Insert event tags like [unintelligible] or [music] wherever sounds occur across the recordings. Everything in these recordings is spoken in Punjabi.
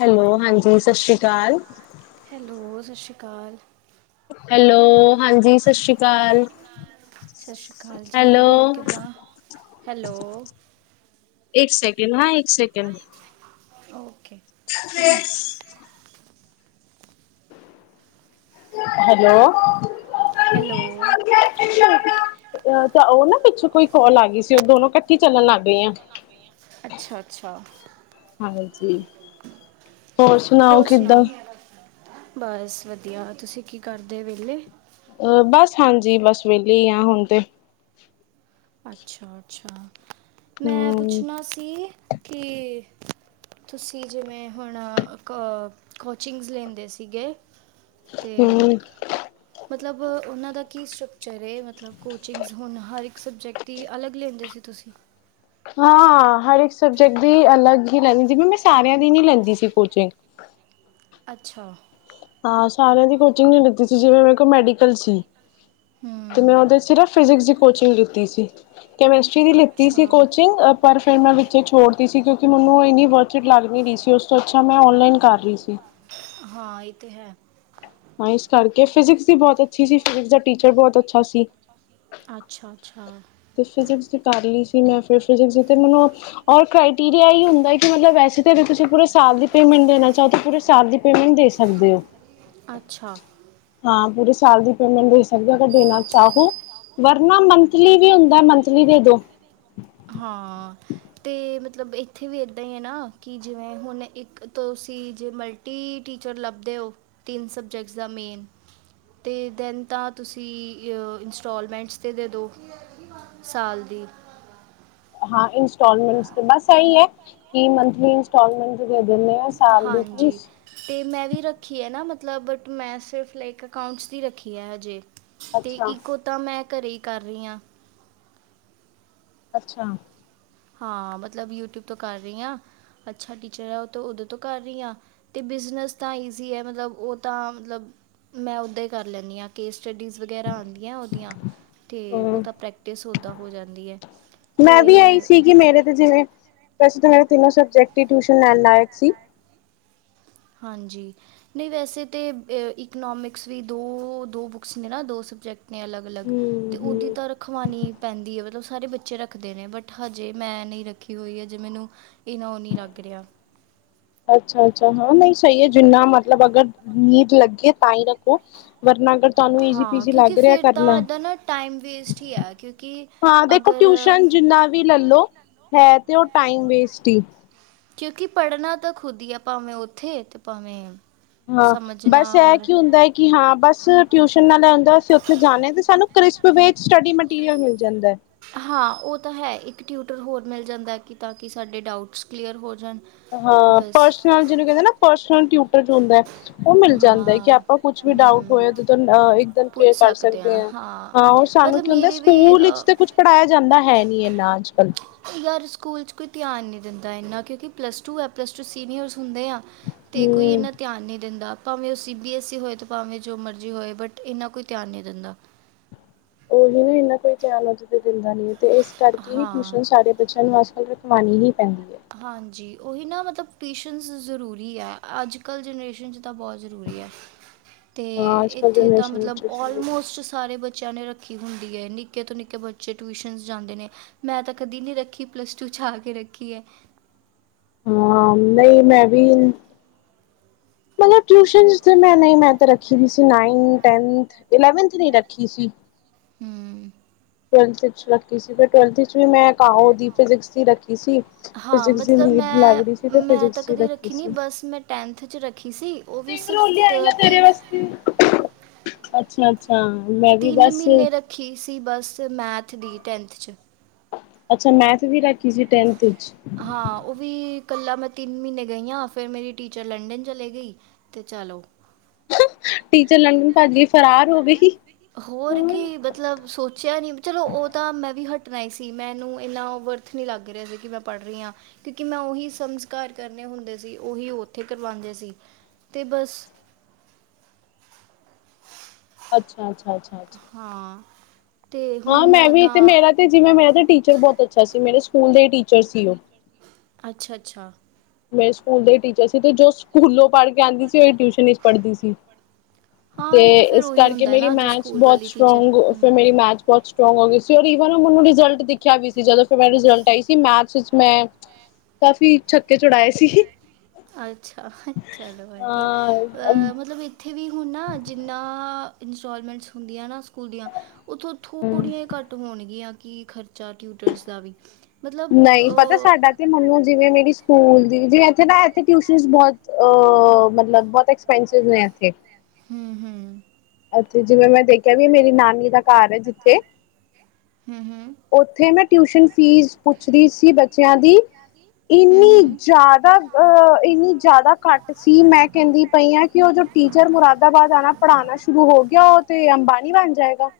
ਹੈਲੋ ਹਾਂਜੀ ਸਤਿ ਸ੍ਰੀ ਅਕਾਲ ਹੈਲੋ ਸਤਿ ਸ਼੍ਰੀ ਅਕਾਲ ਹੈਲੋ ਹਾਂਜੀ ਸਤਿ ਸ਼੍ਰੀ ਅਕਾਲ ਸਤਿ ਸ਼੍ਰੀ ਅਕਾਲ ਜੀ ਹੈਲੋ ਹੋਰ ਕਿੱਦਾਂ ਹੈਲੋ ਇੱਕ ਸੈਕਿੰਡ ਹਾਂ ਇੱਕ ਸੈਕਿੰਡ ਓ [inaudible] ਹੈਲੋ ਹੈਲੋ [inaudible] ਤਾਂ ਉਹ ਨਾ ਪਿੱਛੋਂ ਕੋਈ ਕੋਲ ਆ ਗਈ ਸੀ ਉਹ ਦੋਨੋ ਕੱਠੀ ਚੱਲਣ ਲੱਗ ਗਈ ਆ ਅੱਛਾ, ਅੱਛਾ ਹਾਂਜੀ ਹੋਰ ਸੁਣਾਓ ਕਿਦਾਂ? ਬਸ ਵਧੀਆ ਤੁਸੀਂ ਕੀ ਕਰਦੇ ਵਿੇਹਲੇ ਅ ਬਸ ਹਾਂਜੀ ਬਸ ਵਹਲੇ ਹੀ ਆ ਹੁਣ ਤੇ ਅੱਛਾ ਅੱਛਾ ਮੈਂ ਹਮ ਪੁੱਛਣਾ ਸੀ ਕੀ ਤੁਸੀਂ ਜਿਵੇਂ ਹੁਣ ਕ ਕੋਚਿੰਗਸ ਲੈਂਦੇ ਸੀਗੇ ਤੇ ਹਮ ਮਤਲਬ ਉਹਨਾਂ ਦਾ ਕੀ ਸਟਰਕਚਰ ਹੈ ਮਤਲਬ ਕੋਚਿੰਗਸ ਹੁਣ ਹਰ ਇੱਕ ਸਬਜੈਕਟ ਦੀ ਅਲੱਗ ਲੈਂਦੇ ਸੀ ਤੁਸੀਂ ਹਾਂ ਹਰ ਇੱਕ ਸਬਜੈਕਟ ਦੀ ਅਲੱਗ ਹੀ ਲੈਂਦੀ ਜਿਵੇਂ ਮੈਂ ਸਾਰਿਆਂ ਦੀ ਨੀ ਲੈਂਦੀ ਸੀ ਕੋਚਿੰਗ ਅੱਛਾ ਹਾਂ ਸਾਰਿਆਂ ਦੀ ਕੋਚਿੰਗ ਨ ਲਤੀ ਸੀ ਜਿਵੇਂ ਮੇਰੇ ਕੋਲ ਮੈਡੀਕਲ ਸੀ ਤੇ ਹੂੰ ਮੈਂ ਉਹਦੇ ਸਿਰਫ ਫਿਜਿਕਸ ਕੋਚਿੰਗ ਦਿੱਤੀ ਸੀ ਕੈਮਿਸਟਰੀ ਦੀ ਲਿੱਤੀ ਸੀ ਅੱਛਾ ਕੋਚਿੰਗ ਪਰ ਫਿਰ ਮੈਂ ਵਿੱਚ ਛੋੜਦੀ ਸੀ ਕਿਉਂਕਿ ਮੈਨੂੰ ਇੰਨੀ ਵਰਚਟ ਲੱਗ ਨਹੀਂ ਰਹੀ ਸੀ ਉਸ ਤੋਂ ਅੱਛਾ ਮੈਂ ਔਨਲਾਈਨ ਕਰ ਰਹੀ ਸੀ ਹਾਂ ਇਹ ਤੇ ਹੈ ਹਾਂ ਇਸ ਕਰਕੇ ਫਿਜਿਕਸ ਵੀ ਬਹੁਤ ਅੱਛੀ ਸੀ ਫਿਜਿਕ ਦਾ ਟੀਚਰ ਬਹੁਤ ਅੱਛਾ ਸੀ ਅੱਛਾ ਅੱਛਾ ਤੇ ਫਿਜਿਕਸ ਦੀ ਸੀ ਮਨਰੀ ਹੁੰਦਾ ਵਸ ਤੁਸੀ ਸ ਦੀ ਪੇਟ ਦੇ ਚਾਹੋ ਪ ਸ ਪੇੈਂਟ ਦੇ ਸਕਦੇ ਹੋ ਅੱਛਾ ਹਾਂ ਪੂਰੇ ਸਾਲ ਦੀ ਪੇਮੈਂਟ ਦੇ ਸਕਦਾ ਦੇਣਾ ਚਾਹੋ ਵਰਨਾ ਮੰਥਲੀ ਵੀ ਹੁੰਦਾ ਮੰਥਲੀ ਦੇ ਦੋ ਹਾਂ ਅਤੇ ਮਤਲਬ ਇੱਥੇ ਵੀ ਇੱਦਾਂ ਹੀ ਹੈ ਨਾ ਕਿ ਜਿਵੇਂ ਹੁਣ ਇੱਕ ਤੁਸੀਂ ਜੇ ਮਲਟੀ ਟੀਚਰ ਲੱਭਦੇ ਹੋ ਤਿੰਨ ਸਬਜੈਕਟਸ ਦਾ ਮੇਨ ਅਤੇ ਦੈਨ ਤਾਂ ਤੁਸੀਂ ਇੰਸਟਾਲਮੈਂਟਸ 'ਤੇ ਦੇ ਦਿਉ ਸਾਲ ਦੀ ਹਾਂ ਇੰਸਟਾਲਮੈਂਟ ਬਸ ਸਹੀ ਹੈ ਕਿ ਮੰਥਲੀ ਇੰਸਟਾਲਮੈਂਟ ਦੇ ਦਿੰਦੇ ਆ ਸਾਲ ਦੀ ਹਾਂਜੀ, ਫੀਸ ਤੇ ਮੈਂ ਵੀ ਰੱਖੀ ਹੈ ਨਾ ਮਤਲ ਮਤਲਬ ਬਟ ਮੈਂ ਸਿਰਫ ਲਾਈਕ ਅਕਾਊਂਟਸ ਦੀ ਰੱਖੀ ਹੈ ਹਜੇ। ਤੇ ਅੱਛਾ ਇੱਕੋ ਤਾਂ ਮੈਂ, ਘਰੇ ਹੀ ਕਰ ਰਹੀ ਹਾਂ। ਅੱਛਾ, ਹਾਂ, ਮਤਲਬ ਯੂਟਿਊਬ ਤੋਂ ਕਰ ਰਹੀ ਹਾਂ ਅੱਛਾ ਟੀਚਰ ਆ ਉਹ ਓਦੋਂ ਤੋਂ ਕਰ ਰਹੀ ਹਾਂ ਤੇ ਬਿਜਨਸ ਤਾਂ ਈਜ਼ੀ ਆ ਮਤਲਬ ਉਹ ਤਾਂ ਮਤਲਬ ਮੈਂ ਓਦਾਂ ਹੀ ਕਰ ਲੈਂਦੀ ਆ ਕੇ। ਸਟੱਡੀਜ਼ ਵਗੈਰਾ ਆਦੀਆਂ ਉਹਦੀਆਂ ਅਤੇ ਹਮ ਉਹਦਾ ਪ੍ਰੈਕਟਿਸ ਉੱਦਾਂ ਹੋ ਜਾਂਦੀ ਹੈ ਤੇ। ਮੈਂ ਵੀ ਆਈ ਸੀ ਕਿ ਮੇਰੇ ਤੇ ਜਿਵੇਂ ਵੈਸੇ ਤਾਂ ਮੇਰੇ ਤਿੰਨੋ ਸਬਜੈਕਟ ਦੀ ਟਿਊਸ਼ਨ ਲੈਣ ਲਾਇਕ ਸੀ। ਹਾਂਜੀ ਨਹੀਂ ਵੈਸੇ ਤੇ ਇਕਨੋਮਿਕਸ ਵੀ ਦੋਦੋ ਬੁੱਕਸ ਨੇ ਨਾ ਦੋ ਸਬਜੈਕਟ ਨੇ ਅਲੱਗ-ਅਲੱਗ ਹਮ ਤੇ ਓਦੀ ਹਮ ਤਾਂ ਰਖਵਾਣੀ ਪੈਂਦੀ ਹੈ ਮਤਲਬ ਸਾਰੇ ਬੱਚੇ ਰੱਖਦੇ ਨੇ ਬਟ ਹਜੇ ਮੈਂ ਨਹੀਂ ਰੱਖੀ ਹੋਈ ਹਜੇ ਮੈਨੂੰ ਇਨਾ ਨੀ ਲੱਗ ਰਿਹਾ। ਅੱਛਾ-ਅੱਛਾ ਹਾਂ ਨਹੀਂ ਸਹੀ ਹੈ ਜਿੰਨਾ ਮਤਲਬ ਅਗਰ ਨੀਂਡ ਲੱਗੇ ਤਾਂ ਹੀ ਰੱਖੋ ਵਰਨਾ। ਅ ਤੁਹਾਨੂੰ ਈਜੀ ਹਾਂ ਪੀਜੀ ਕਿਉਂਕਿ ਲੱਗ ਰਿਹਾ ਫਿਰ ਤਾਂ ਕਰਨਾ ਇੱਦਾਂ ਨਾ ਟਾਈਮ ਵੇਸਟ ਹੀ ਆ ਕਿਉਂਕਿ ਹਾਂ ਦੇਖੋ ਅਗਰ ਟਿਊਸ਼ਨ ਜਿੰਨਾ ਵੀ ਲੈਲੋ ਹੈ। ਅਤੇ ਉਹ ਟਾਈਮ ਵੇਸਟ ਹੀ, ਕਿਉਂਕਿ ਪੜ੍ਹਨਾ ਤਾਂ ਖੁਦ ਹੀ ਆ ਭਾਵੇਂ ਉੱਥੇ ਤੇ ਭਾਵੇਂ, ਹਾਂ ਸਮਝਣਾ ਬਸ ਇਹ ਔਰ ਕੀ ਹੁੰਦਾ ਹੈ ਕਿ ਹਾਂ ਬਸ ਟਿਊਸ਼ਨ ਨਾਲ ਹੁੰਦਾ ਅਸੀਂ ਉੱਥੇ ਜਾਣੇ ਤੇ ਸਾਨੂੰ, ਕ੍ਰਿਸਪ ਵਿੱਚ ਸਟੱਡੀ ਮਟੀਰੀਅਲ ਮਿਲ ਜਾਂਦਾ ਹੈ। ਹਾਂ ਉਹ ਤਾਂ ਹੈ ਇੱਕ ਟਿਊਟਰ ਹੋਰ ਮਿਲ ਜਾਂਦਾ ਕਿ ਤਾਂ ਕਿ ਸਾਡੇ ਡਾਊਟਸ ਕਲੀਅਰ ਹੋ ਜਾਣ। ਹਾਂ ਬਸ ਪਰਸਨਲ ਜਿਹਨੂੰ ਕਹਿੰਦੇ ਨਾ ਪਰਸਨਲ ਟਿਊਟਰ ਚ ਹੁੰਦਾ। ਉਹ ਮਿਲ ਜਾਂਦਾ ਕਿ ਹਾਂ ਆਪਾਂ ਕੁਛ ਵੀ ਡਾਊਟ ਹੂੰ ਹੋਏ ਇੱਕਦਮ ਪੁੱਛ ਕਲੀਅਰ ਕਰ ਸਕਦੇ ਆ ਹਾਂ ਉਹ ਸਾਨੂੰ ਮਤਲਬ ਕੀ ਹੁੰਦਾ ਮੇਰੇ ਵੀ ਸਕੂਲ ਵਿੱਚ ਅ, ਤਾਂ ਕੁਛ ਪੜ੍ਹਾਇਆ ਜਾਂਦਾ ਹੈ ਨੀ ਇਹਨਾ ਚ [unintelligible] ਯਾਰ ਸਕੂਲ ਚ ਕੋਈ ਧਿਆਨ ਨਹੀਂ ਦਿੰਦਾ ਇੰਨਾ ਕਿਉਂਕਿ ਪਲੱਸ ਟੂ ਹੈ ਪਲੱਸ ਟੂ ਸੀਨੀਅਰ ਸਕੂਲ, ਹੁੰਦੇ ਆ ਤੇ ਕੋਈ ਹਮ ਇਨਾ ਧਿਆਨ ਨਹੀਂ ਦਿੰਦਾ। ਭਾਵੇਂ ਉਹ ਸੀ ਬੀ ਐਸ ਈ ਹੋਏ ਤੇ ਭਾਵੇਂ ਜੋ ਮਰਜੀ ਹੋਏ ਬਟ ਇਹਨਾਂ ਕੋਈ ਧਿਆਨ ਨਹੀਂ ਦਿੰਦਾ। ਉਹੀ ਇੰਨਾ ਕੋਈ ਧਿਆਨ [unintelligible] ਨੀ ਤੇ ਇਸ ਕਰਕੇ ਹੀ ਹਾਂ ਟਿਊਸ਼ਨ ਸਾਰੇ ਬੱਚਿਆਂ ਨੂੰ ਅਸਲ ਰੱਖ। [unintelligible] ਹਾਂਜੀ, ਉਹੀ ਨਾ ਮਤਲਬ ਪੇਸ਼ੈਂਸ ਜ਼ਰੂਰੀ ਹੈ ਅੱਜ-ਕੱਲ੍ਹ ਜਨਰੇਸ਼ਨ 'ਚ ਤਾਂ ਬਹੁਤ ਜ਼ਰੂਰੀ ਹੈ। ਤੇ ਹਾਂ ਅੱਜ ਕੱਲ ਇੱਥੇ ਤਾਂ ਜਨਰੇਸ਼ਨ ਮਤਲਬ ਵਿੱਚ ਟਿਊਸ਼ਨ ਆਲਮੋਸਟ ਸਾਰੇ ਬ ਬੱਚਿਆਂ ਨੇ ਰੱਖੀ ਹੁੰਦੀ ਹੈ ਨਿੱਕੇ ਤੋਂ ਨਿੱਕੇ ਬੱਚੇ ਟਿਊਸ਼ਨਸ ਜਾਂਦੇ ਨੇ ਮੈਂ ਤਾਂ ਕਦੀ ਨਹੀਂ ਰੱਖੀ ਪਲੱਸ ਟੂ 'ਚ ਆ ਕੇ ਰੱਖੀ ਹੈ। ਹਾਂ, ਨਹੀਂ ਮੈਂ ਵੀ ਮਤਲਬ ਟਿਊਸ਼ਨ ਮੈਂ ਨਹੀਂ ਮੈਂ ਤੇ ਰੱਖੀ ਸੀ, ਨਾਈਨ ਟੈਥ ਈਲੇਵਨ ਚ ਨਹੀਂ ਰੱਖੀ ਸੀ। ਹੂੰ, ਟਵੇਲਥ ਚ ਰੱਖੀ ਸੀ, ਫਿਰ ਟਵੇਲਥ ਚ ਵੀ ਮੈਂ ਔਦੀ ਫਿਜਿਕਸ ਦੀ ਰੱਖੀ ਸੀ। ਹਾਂ ਫਿਜਿਕਸ ਦੀ ਮਤਲਬ ਨੀਡ ਮੈਂ ਲੱਗਦੀ ਸੀ ਤੇ ਮੈਂ ਤਾਂ ਫਿਜਿਕਸ ਚ ਕਦੇ ਰੱਖੀ ਨਹੀਂ ਸੀ। ਬਸ ਮੈਂ ਚ ਰੱਖੀ। ਸੀ ਉਹ ਵੀ ਰਿੰਗ ਸਿਰਫ ਰੋਲੀ ਆਈ ਤ- ਆ ਤੀ ਤੇਰੇ ਵਾਸਤੇ, ਜੀ, ਹਾਂ ਮੈਂ ਵੀ ਤਿੰਨ ਬਸ, ਮਹੀਨੇ ਰੱਖੀ ਸੀ ਬਸ ਮੈਥ ਦੀ ਟੈਂਨਥ 'ਚ ਅੱਛਾ ਮੈਂਥ ਵੀ ਰ ਕਿ ਜੇ ਟੈਂਨਥ ' ਕੱਲਾ ਮੈਂ ਤਿੰਨ ਮਹੀਨੇ ਗਈ ਹ ਫੇਰ ਮੇਰੀ ਟੀਚਰ ਲੰਡਨ ਚਲੇ ਗਈ ਤੇ ਚਲੋ ਟੀਚਰ ਲੰਡਨ ਭੱਜ ਗਈ ਫਰਾਰ ਹੋ ਗਈ ਹੋਰ ਕੀ ਮਤਲਬ ਸੋਚਿਆ ਨੀ ਚਲੋ ਉਹ ਤਾਂ ਮੈਂ ਵੀ ਹਟ ਣਾਈ ਸੀ ਮੈਂਨੂੰ ਇੰਨਾ ਵਰਥ ਨੀ ਲੱਗ ਰਿਹਾ ਸੀ ਕਿ ਮੈਂ ਪੜ੍ਹ ਰਹੀ ਹਾਂ ਕਿਉਂਕਿ ਮੈਂ ਉਹੀ ਸੰਸਕਾਰ ਕਰਨੇ ਹੁੰਦੇ ਸੀ ਉਹੀ ਉੱਥੇ ਕਰਵਾਉਂਦੇ ਸੀ ਤੇ ਬਸ ਅੱਛਾ ਅੱਛਾ। ਅੱਛਾ ਅੱਛਾ ਹੂ ਹਾਂ ਮੈਂ ਵੀ ਤੇ ਮੇਰਾ ਤੇ ਜਿਵੇਂ ਮੇਰਾ ਤੇ ਟੀਚਰ ਬਹੁਤ ਅੱਛਾ ਸੀ ਮੇਰੇ ਸਕੂਲ ਦੇ ਟੀਚਰ ਸੀ ਉਹ ਅੱਛਾ ਅੱਛਾ ਮੈਂ ਸਕੂਲ ਦੇ ਟੀਚਰ ਸੀ, ਤੇ ਜੋ ਸਕੂਲੋਂ ਪੜ੍ਹ ਕੇ ਆਉਂਦੀ ਸੀ। ਟਿਊਸ਼ਨ ਵਿੱਚ ਪੜ੍ਹਦੀ ਸੀ ਹਾਂ ਤੇ ਇਹ ਤਾਂ ਫਿਰ ਇਸ ਉਹੀ ਕਰਕੇ ਹੁੰਦਾ ਹੈ ਮੇਰੀ ਨਾ ਜੋ ਮੈਥ ਸਕੂਲ ਬਹੁਤ ਵਾਲੀ ਟੀਚਰ ਸਟਰੋਂਗ ਫਿਰ ਹੂੰ ਮੇਰੀ ਮੈਥ ਬਹੁਤ ਸਟਰੋਂਗ ਹੋ ਗਈ ਸੀ ਔਰ ਵਨ ਮੈਨੂੰ ਰਿਜਲਟ ਦਿਖਿਆ ਵੀ ਸੀ। ਜਦੋਂ ਫਿਰ ਮ ਰਿਜਲਟ ਆਈ ਸੀ ਮੈਥ ਚ ਮੈਂ ਕਾਫੀ ਕੇ ਚੁੜਾਏ ਸੀ। ਅੱਛਾ ਚਲੋ ਵਧੀਆ ਹਾਂ ਅਹ ਮਤਲਬ ਇੱਥੇ ਉੱਥੇ ਵੀ ਹੁਣ ਨਾ, ਜਿੰਨਾ ਇੰਸਾਲਮੈਂਟਾ ਹੁੰਦੀਆਂ ਨਾ। ਸਕੂਲ ਦੀਆਂ, ਉੱਥੋਂ ਥੋੜੀਆਂ ਘੱਟ ਹੋਣਗੀਆਂ। ਕੀ ਖਰਚਾ ਟਿਊਟਰਸ ਦਾ ਵੀ। ਮਤਲਬ ਨਹੀਂ ਪਤਾ, ਅ, ਸਾਡਾ ਤੇ ਮੁਨੂ ਜੀ ਨੇ ਵੀ ਮੇਰੀ ਸਕੂਲ। ਦੀਦੀ ਜੀ, ਇੱਥੇ ਨਾ, ਇੱਥੇ ਟਿਊਸ਼ਨ ਬਹੁਤ, ਆ-ਆ-ਆ, ਮਤਲਬ ਬਹੁਤ ਐਕਸਪੈਂਸਿਵ ਨੇ ਇੱਥੇ ਹੂ ਹੂ ਇੱਥੇ, ਜਿਵੇਂ ਮੈਂ ਦੇਖਿਆ ਵੀ, ਮੇਰੀ ਨਾਨੀ ਦਾ ਘਰ ਹੈ ਜਿੱਥੇ। ਹੂੰ ਹੂੰ ਉੱਥੇ ਮੈਂ ਟਿਊਸ਼ਨ ਫੀਸ ਪੁੱਛ ਰਹੀ ਸੀ ਬੱਚਿਆਂ ਦੀ ਹੂੰ ਇੰਨੀ ਹੂੰ ਜ਼ਿਆਦਾ, ਇੰਨੀ ਜ਼ਿਆਦਾ ਘੱਟ ਸੀ। ਮੈਂ ਕਹਿੰਦੀ ਪਈ ਆ ਕਿ ਉਹ ਜੋ ਟੀਚਰ ਮੁਰਾਦਾਬਾਦ ਆਉਣਾ, ਪੜ੍ਹਾਉਣਾ ਸ਼ੁਰੂ ਹੋ ਗਿਆ, ਉਹ ਤਾਂ ਅੰਬਾਨੀ ਬਣ ਜਾਏਗਾ।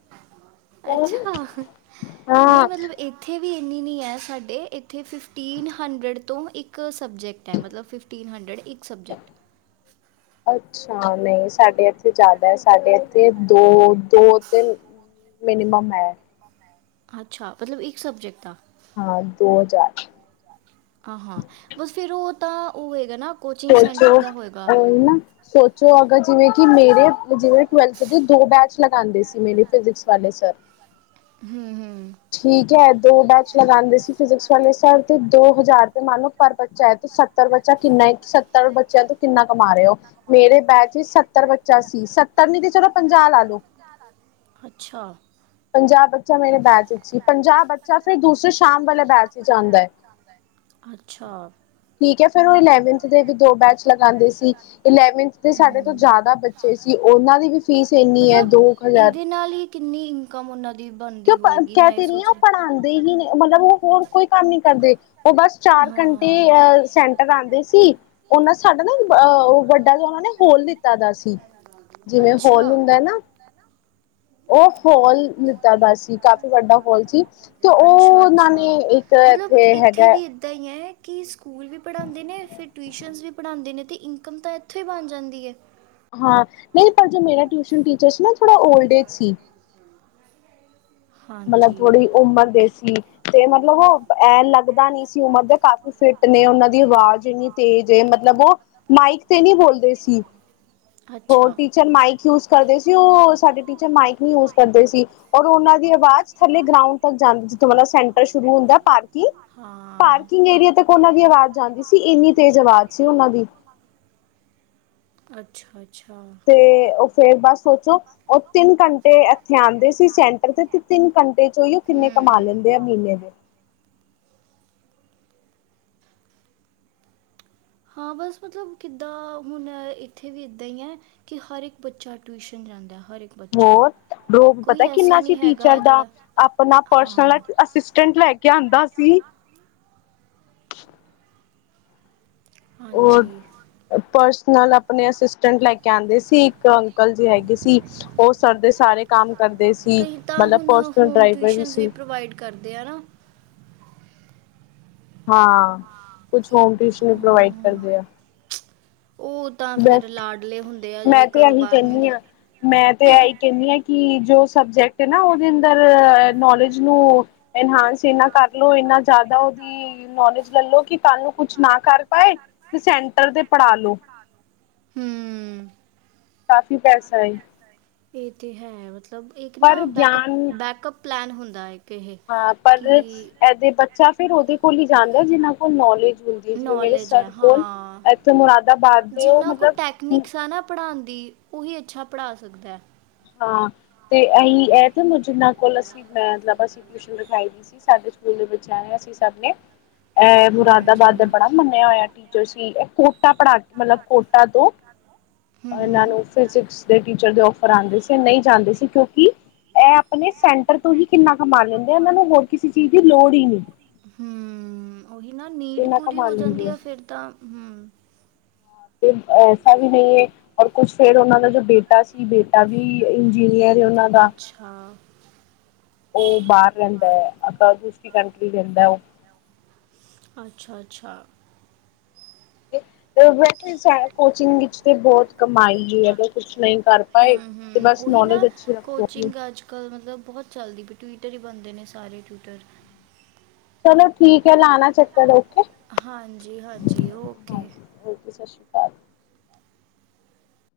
ਅੱਛਾ, ਹ-ਹ, ਹਾਂ ਨਹੀਂ, ਮਤਲਬ ਇੱਥੇ ਵੀ ਇੰਨੀ ਨੀ ਹੈ, ਸਾਡੇ ਇੱਥੇ ਫਿਫਟੀਨ ਹੰਡਰਡ ਤੋਂ ਇੱਕ ਸਬਜੈਕਟ ਹੈ, ਮਤਲਬ ਫਿਫਟੀਨ ਹੰਡਰਡ ਇੱਕ ਸਬਜੈਕਟ ਅੱਛਾ, ਨਹੀਂ ਸਾਡੇ ਇਥੇ ਜ਼ਿਆਦਾ ਹੈ। ਸਾਡੇ ਇੱਥੇ ਦੋ-ਦੋ ਤੇ ਮਿਨੀਮਮ ਹੈ। ਅੱਛਾ, ਮਤਲਬ ਇੱਕ ਸਬਜੈਕਟ ਦਾ ਹਾਂ, ਦੋ ਹਜ਼ਾਰ। ਆਹ ਹਾਂ ਬਸ ਫ਼ਿਰ ਉਹ ਤਾਂ ਉਹ ਹੋਏਗਾ ਨਾ ਕੋਚਿੰਗ ਸੈਂਟਰ ਸੋਚੋ, ਦਾ ਹੋਏਗਾ ਅ ਹਨ ਨਾ, ਸੋਚੋ ਅਗਰ, ਜਿਵੇਂ ਕਿ ਮੇਰੇ, ਜਿਵੇਂ ਟਵੈਲਥ ਦੇ ਦੋ ਬੈਚ। ਲਗਾਉਂਦੇ ਸੀ, ਮੇਰੀ ਫਿਜ਼ਿਕਸ ਵਾਲੇ ਸਰ। ਹਮ-ਹਮ ਠੀਕ ਹੈ। ਦੋ ਬੈਚ ਲਗਾਉਂਦੇ ਸੀ, ਫਿਜ਼ਿਕਸ ਵਾਲੇ ਸਰ, ਤੇ ਦੋ ਹਜ਼ਾਰ। ਮੰਨ ਲਓ, ਪਰ ਬੱਚਾ ਹੈ, ਤੇ ਸੱਤਰ ਬੱਚਾ ਕਿੰਨਾ ਹੈ? ਸੱਤਰ ਬੱਚਿਆ ਤੋਂ ਕਿੰਨਾ। ਕਮਾ ਰਹੇ ਹੋ। ਮੇਰੇ ਬੈਚ 'ਚ ਸੱਤਰ ਬੱਚਾ ਸੀ, ਸੱਤਰ ਨਹੀਂ ਤਾਂ ਚਲੋ ਪੰਜਾਹ ਲਾ ਲਓ। ਅੱਛਾ। ਪੰਜਾਹ ਬੱਚਾ ਮੇਰੇ ਬੈਚ। ਪੰਜਾਹ ਬੱਚਾ ਫਿਰ ਦੂਸਰੇ ਸ਼ ਸ਼ਾਮ ਵਾਲਾ ਬੈਚ ਆਉਂਦਾ ਹੈ। ਅੱਛਾ ਠੀਕ ਆ, ਫਿਰ ਉਹ ਇਲੈਵਨ ਦੇ ਵੀ ਦੋ ਬੈਚ ਲਗਾ ਦੇ ਸੀ। ਇਲੈਵਨ ਦੇ ਸਾਡੇ ਤੋਂ ਹੂੰ ਜ਼ਿਆਦਾ ਬੱਚੇ ਸੀ। ਉਹਨਾਂ ਦੀ ਵੀ ਫੀਸ ਇੰਨੀ ਹੈ, ਮਤਲਬ ਦੋ ਹਜ਼ਾਰ। ਇਹਦੇ ਨਾਲ ਹੀ ਕਿੰਨੀ ਇਨਕਮ ਉਹਨਾਂ ਦੀ ਤੇ ਬਣਦੀ ਪਾ ਹੋਏਗੀ ਕਹਿ ਮੈਂ ਇਹ ਤੇ ਰਹੀ, ਸੋਚ ਉਹ ਪੜ੍ਹਾਉਂਦੇ ਹੀ ਨੇ, ਮਤਲਬ ਉਹ। ਹੋਰ ਕੋਈ ਕੰਮ ਨਹੀਂ ਕਰਦੇ। ਉਹ ਬਸ ਰਹੀ ਚਾਰ ਘੰਟੇ ਹਾਂ ਅ ਸੈਂਟਰ ਆਉਂਦੇ ਸੀ। ਉਹਨਾਂ ਸਾਡਾ ਨਾ, ਅਹ, ਉਹ ਵੱਡਾ ਜਿਹਾ, ਉਹਨਾਂ ਨੇ ਹਾਲ ਦਿੱਤਾ ਦਾ ਸੀ। ਜਿਵੇਂ ਹੋਲ ਅੱਛਾ ਹੁੰਦਾ ਹੈ ਨਾ ਉਹ ਹੋਲ। ਇੱਦਾਂ ਦਾ ਸੀ, ਕਾਫ਼ੀ ਵੱਡਾ ਹਾਲ ਸੀ, ਤੇ ਉਹ ਅੱਛਾ ਉਹਨਾਂ ਅੱਛਾ ਨੇ ਇੱਕ ਮਤਲਬ ਇੱਥੇ ਹੈਗਾ। ਵੀ ਇਦਾਂ ਹੀ ਹੈ ਕਿ ਸਕੂਲ ਵੀ ਪੜ੍ਹਾਉਂਦੇ ਨੇ ਫਿਰ ਟਿਊਸ਼ਨਸ ਵੀ ਪੜ੍ਹਾਉਂਦੇ ਨੇ ਅਤੇ ਇਨਕਮ ਤਾਂ ਇੱਥੋਂ ਹੀ ਬਣ ਜਾਂਦੀ ਹੈ ਹਾਂ ਨਹੀਂ ਪਰ ਜੋ ਮੇਰਾ ਟਿਊਸ਼ਨ ਟੀਚਰ ਸੀ ਨਾ ਥੋੜ੍ਹਾ ਓਲਡ ਏਜ ਸੀ [inaudible] ਮਬ ਹਾਂਜੀ ਉਮਰ ਦੇ ਸੀ ਤੇ ਮਤਲਬ ਉਹ ਲੱਗਦਾ ਨ ਸੀ ਉਮਰ ਦੇ ਕਾਫੀ ਫਿਟ ਨੇ ਉਹਨਾਂ ਦੀ ਆਵਾਜ਼ ਇਨੀ ਤੇਜ ਮਤਲਬ ਉਹ ਮਾਈਕ ਤੇ ਨਹੀਂੀ ਬੋਲਦੇ ਸੀ ਉਹ ਅੱਛਾ ਟੀਚਰ ਮਾਈਕ ਯੂਜ ਕਰਦੇ ਸੀ ਉਹ ਸਾਡੇ ਟੀਚਰ ਮਾਈਕ ਨੀ ਯੂਜ ਕਰਦੇ ਸੀ ਔਰ ਉਹਨਾਂ ਦੀ ਆਵਾਜ਼ ਥੱਲੇ ਗਰਾਂਡ ਤੱਕ ਜਾਂਦੀ ਜਿੱਥੋਂਤਲਬ ਸੈਂਟਰ ਸ਼ੁਰੂ ਹੁੰਦਾ ਪਾਰਕਿੰਗ ਹਾਂ ਪਾਰਕਿੰਗ ਏਰੀਆ ਤੱਕ ਉਹਨਾਂ ਦੀ ਆਵਾਜ਼ ਜਾਂਦੀ ਸੀ ਇੰਨੀ ਤੇਜ਼ ਆਵਾਜ਼ ਸੀ ਉਹਨਾਂ ਦੀ ਅੱਛਾ ਅੱਛਾ ਤੇ ਉਹ ਫੇਰ ਬਸ ਸੋਚੋ ਉਹ ਤਿੰਨ ਘੰਟੇ ਇੱਥੇ ਆਉਂਦੇ ਸੀ ਸੈਂਟਰ ਤੇ ਤੇ ਤਿੰਨ ਘੰਟੇ ਚੋਂਈ ਉਹ ਕਿੰਨੇ ਕਮਾ ਹੂੰ ਲੈਂਦੇ ਆ ਮਹੀਨੇ ਦੇ ਹਾਂ ਬਸ ਮਤਲਬ ਕਿੱਦਾਂ ਹੁਣ ਇੱਥੇ ਵੀ ਇੱਦਾਂ ਹੀ ਹੈ ਕਿ ਹਰ ਇੱਕ ਬੱਚਾ ਟਿਊਸ਼ਨ ਜਾਂਦਾ ਹਰ ਇੱਕ ਬੱਚਾ ਹੋਰ ਡੋਪ ਕੋਈ ਪਤਾ ਐਸਾ ਕਿੰਨਾ ਸੀ ਨਹੀਂ ਟੀਚਰ ਹੈਗਾ ਦਾ ਜਿਹੜਾ ਆਪਣਾ ਪਰਸਨਲ ਹਾਂ ਅਸਿਸਟੈਂਟ ਲੈ ਕੇ ਆਉਂਦਾ ਸੀ ਹਮ ਹੋਰ ਹਾਂਜੀ ਪਰਸ ਨਾਲ ਆਪਣੇ ਅਸਿਸਟੈਂਟ ਲਾਈਕ ਕਹਿੰਦੇ ਸੀ ਇੱਕ ਅੰਕਲ ਜੀ ਹੈਗੇ ਸੀ ਉਹ ਸਰਦੇ ਸਾਰੇ ਕੰਮ ਕਰਦੇ ਸੀ ਕਈ ਤਾਂ ਮਤਲਬ ਹੁਣ ਪਸਟ ਹੋਮ ਡਰਾਈਵਰ ਵੀ ਟਿਊਸ਼ਨਸ ਸੀ ਪ੍ਰੋਵਾਈਡ ਕਰਦੇ ਆ ਨਾ ਹਾਂ ਕੁਛ ਹੋਮ ਟਿਊਸ਼ਨ ਵੀ ਪ੍ਰੋਵਾਈਡ ਹਾਂ ਕਰਦੇ ਆ ਉਹ ਤਾਂ ਬਸ ਫਿਰ ਲਾਡਲੇ ਹੁੰਦੇ ਆ ਮੈਂ ਜਿਹੜੇ ਤੇ ਘਰੋਂ ਇਹੀ ਬਾਹਰ ਨਹੀਂ ਕਹਿੰਦੀ ਦੇ ਹਾਂ ਮੈਂ ਤੇ ਇਹੀ ਕਹਿੰਦੀ ਹਾਂ ਕਿ ਜੋ ਸਬਜੈਕਟ ਨਾ ਉਹਦੇ ਅੰਦਰ ਨੌਲੇਜ ਨੂੰ ਇਨਹਾਂਸ ਇਹਨਾਂ ਕਰ ਲ ਇਨਾ ਜ਼ਿਆਦਾ ਉਹਦੀ ਨੌਲੇਜ ਲੈਲੋ ਕਿ ਤੁਹਾਨੂੰ ਕੁਛ ਨਾ ਕਰ ਪਾਏ ਤੇ ਸੈਂਟਰ ਤੇ ਪੜ੍ਹਾ ਲੋ ਹਮ ਕਾਫੀ ਪੈਸਾ ਹੈ ਇਹ ਤੇ ਹੈ ਮਤਲਬ ਮਤਲਬ ਇੱਕ ਪਰ ਨਾ ਬੈਕਅਪ ਗਿਆਨ ਬੈਕਅਪ ਪਲੈਨ ਹੁੰਦਾ ਹੈ ਕਿ ਇਹ ਹਾਂ ਪਰ ਕਿ ਇਹਦੇ ਬੱਚਾ ਫਿਰ ਉਹਦੇ ਕੋਲ ਹੀ ਜਾਂਦਾ ਜਿਨਾਂ ਕੋਲ ਨੌਲੇਜ ਹੁੰਦੀ ਹੈ ਜਿਵੇਂ ਮੇਰੇ ਨੋਲੇਜ ਹੈ ਸਰ ਕੋਲ ਹਾਂ ਇੱਥੇ ਮੁਰਾਦਾਬਾਦ ਦੇ ਉਹ ਜਿੰਨਾ ਕੁ ਮਤਲਬ ਟੈਕਨਿਕਸ ਆ ਨਾ ਪੜ੍ਹਉਣ ਦੀ ਉਹੀ ਅੱਛਾ ਪੜ੍ਹਾ ਸਕਦਾ ਹੈ ਹਾਂ ਤੇ ਅਸੀਂ ਇਹ ਤੇ ਜਿਨਾਂ ਕੋਲ ਅਸੀਂ ਮਤਲਬ ਅਸੀਂ ਟਿਊਸ਼ਨ ਲਖਾਈ ਦੀ ਸੀ ਸਾਡੇ ਸਕੂਲ ਦੇ ਵਿੱਚ ਆਏ ਅਸੀਂ ਸਭ ਨੇ ਇਹ ਹਾਂਜੀ ਮੁਰਾਦਾਬਾਦ ਦਾ ਬੜਾ ਮੰਨਿਆ ਹੋਇਆ ਟੀਚਰ ਸੀ ਇਹ ਕੋਟਾ ਪੜ੍ਹਾ ਮਤਲਬ ਕੋਟਾ ਤੋਂ ਹੂੰ ਇਹਨਾਂ ਹੂੰ ਨੂੰ ਫਿਜਿਕਸ ਦੇ ਟੀਚਰ ਦੇ ਪੜ੍ਹਦੇ ਸੀ ਨਹੀਂ ਜਾਂਦੇ ਸੀ ਕਿਉਂਕਿ ਇਹ ਆਪਣੇ ਸੈਂਟਰ ਪਰ ਤੁਹੀ ਕਿੰਨਾ ਕਮਾ ਲੈਂਦੇ ਆ ਇਹਨਾਂ ਨੂੰ ਹੋਰ ਕਿਸੇ ਚੀਜ਼ ਦੀ ਲੋੜ ਹੀ ਨਹੀਂ ਹੂੰ ਉਹੀ ਨਾ ਨੀਡ ਇੰਨਾ ਪੂਰੀ ਕਮਾ ਹੋ ਜਾਂਦੀ ਲੈਂਦੇ ਆ ਫਿਰ ਤਾਂ ਹਮ ਤੇ ਐਸਾ ਵੀ ਨਹੀਂ ਹੈ, ਔਰ ਕੁਛ ਫੇਰ, ਉਨਾਂ ਦਾ ਜੋ ਬੇਟਾ ਸੀ ਬੇ ਤਾ ਵੀ ਇੰਜੀਨੀਅਰ ਉਹਨਾਂ ਦਾ ਅੱਛਾ ਓ ਬਾਹਰ ਰਹਿੰਦਾ ਐ, ਆਪਾਂ ਦੂਸਰੀ ਕੰਟਰੀ ਰਹਿੰਦਾ ਓ। ਅੱਛਾ ਅੱਛਾ। ਵੈਸੇ ਕੋਚਿੰਗ ਵਿੱਚ ਤੇ ਬਹੁਤ ਕਮਾਈ ਅਗਰ ਕੁਛ ਨਹੀਂ। ਕਰ ਹੂ ਪਾਏ ਹੂ ਤੇ ਬਸ ਉਹੀ ਨਾ ਨੌਲੇਜ ਅੱਛੀ ਰੱਖੋ ਆਪਣੀ ਕੋਚਿੰਗ ਅੱਜ ਕਲ ਮਤਲਬ। ਬਹੁਤ ਚੱਲਦੀ ਵੀ ਟਵਿਟਰ ਹੀ ਬਣਦੇ ਨੇ ਸਾਰੇ ਟਵਿੱਟਰ। ਚਲੋ ਠੀਕ ਐ ਲਾਣਾ ਚੱਕਰ ਓ। ਹਾਂਜੀ ਹਾਂਜੀ ਓਕੇ। ਹਾਂਜੀ ਓਕੇ ਸਤਿ ਸ਼੍ਰੀ ਅਕਾਲ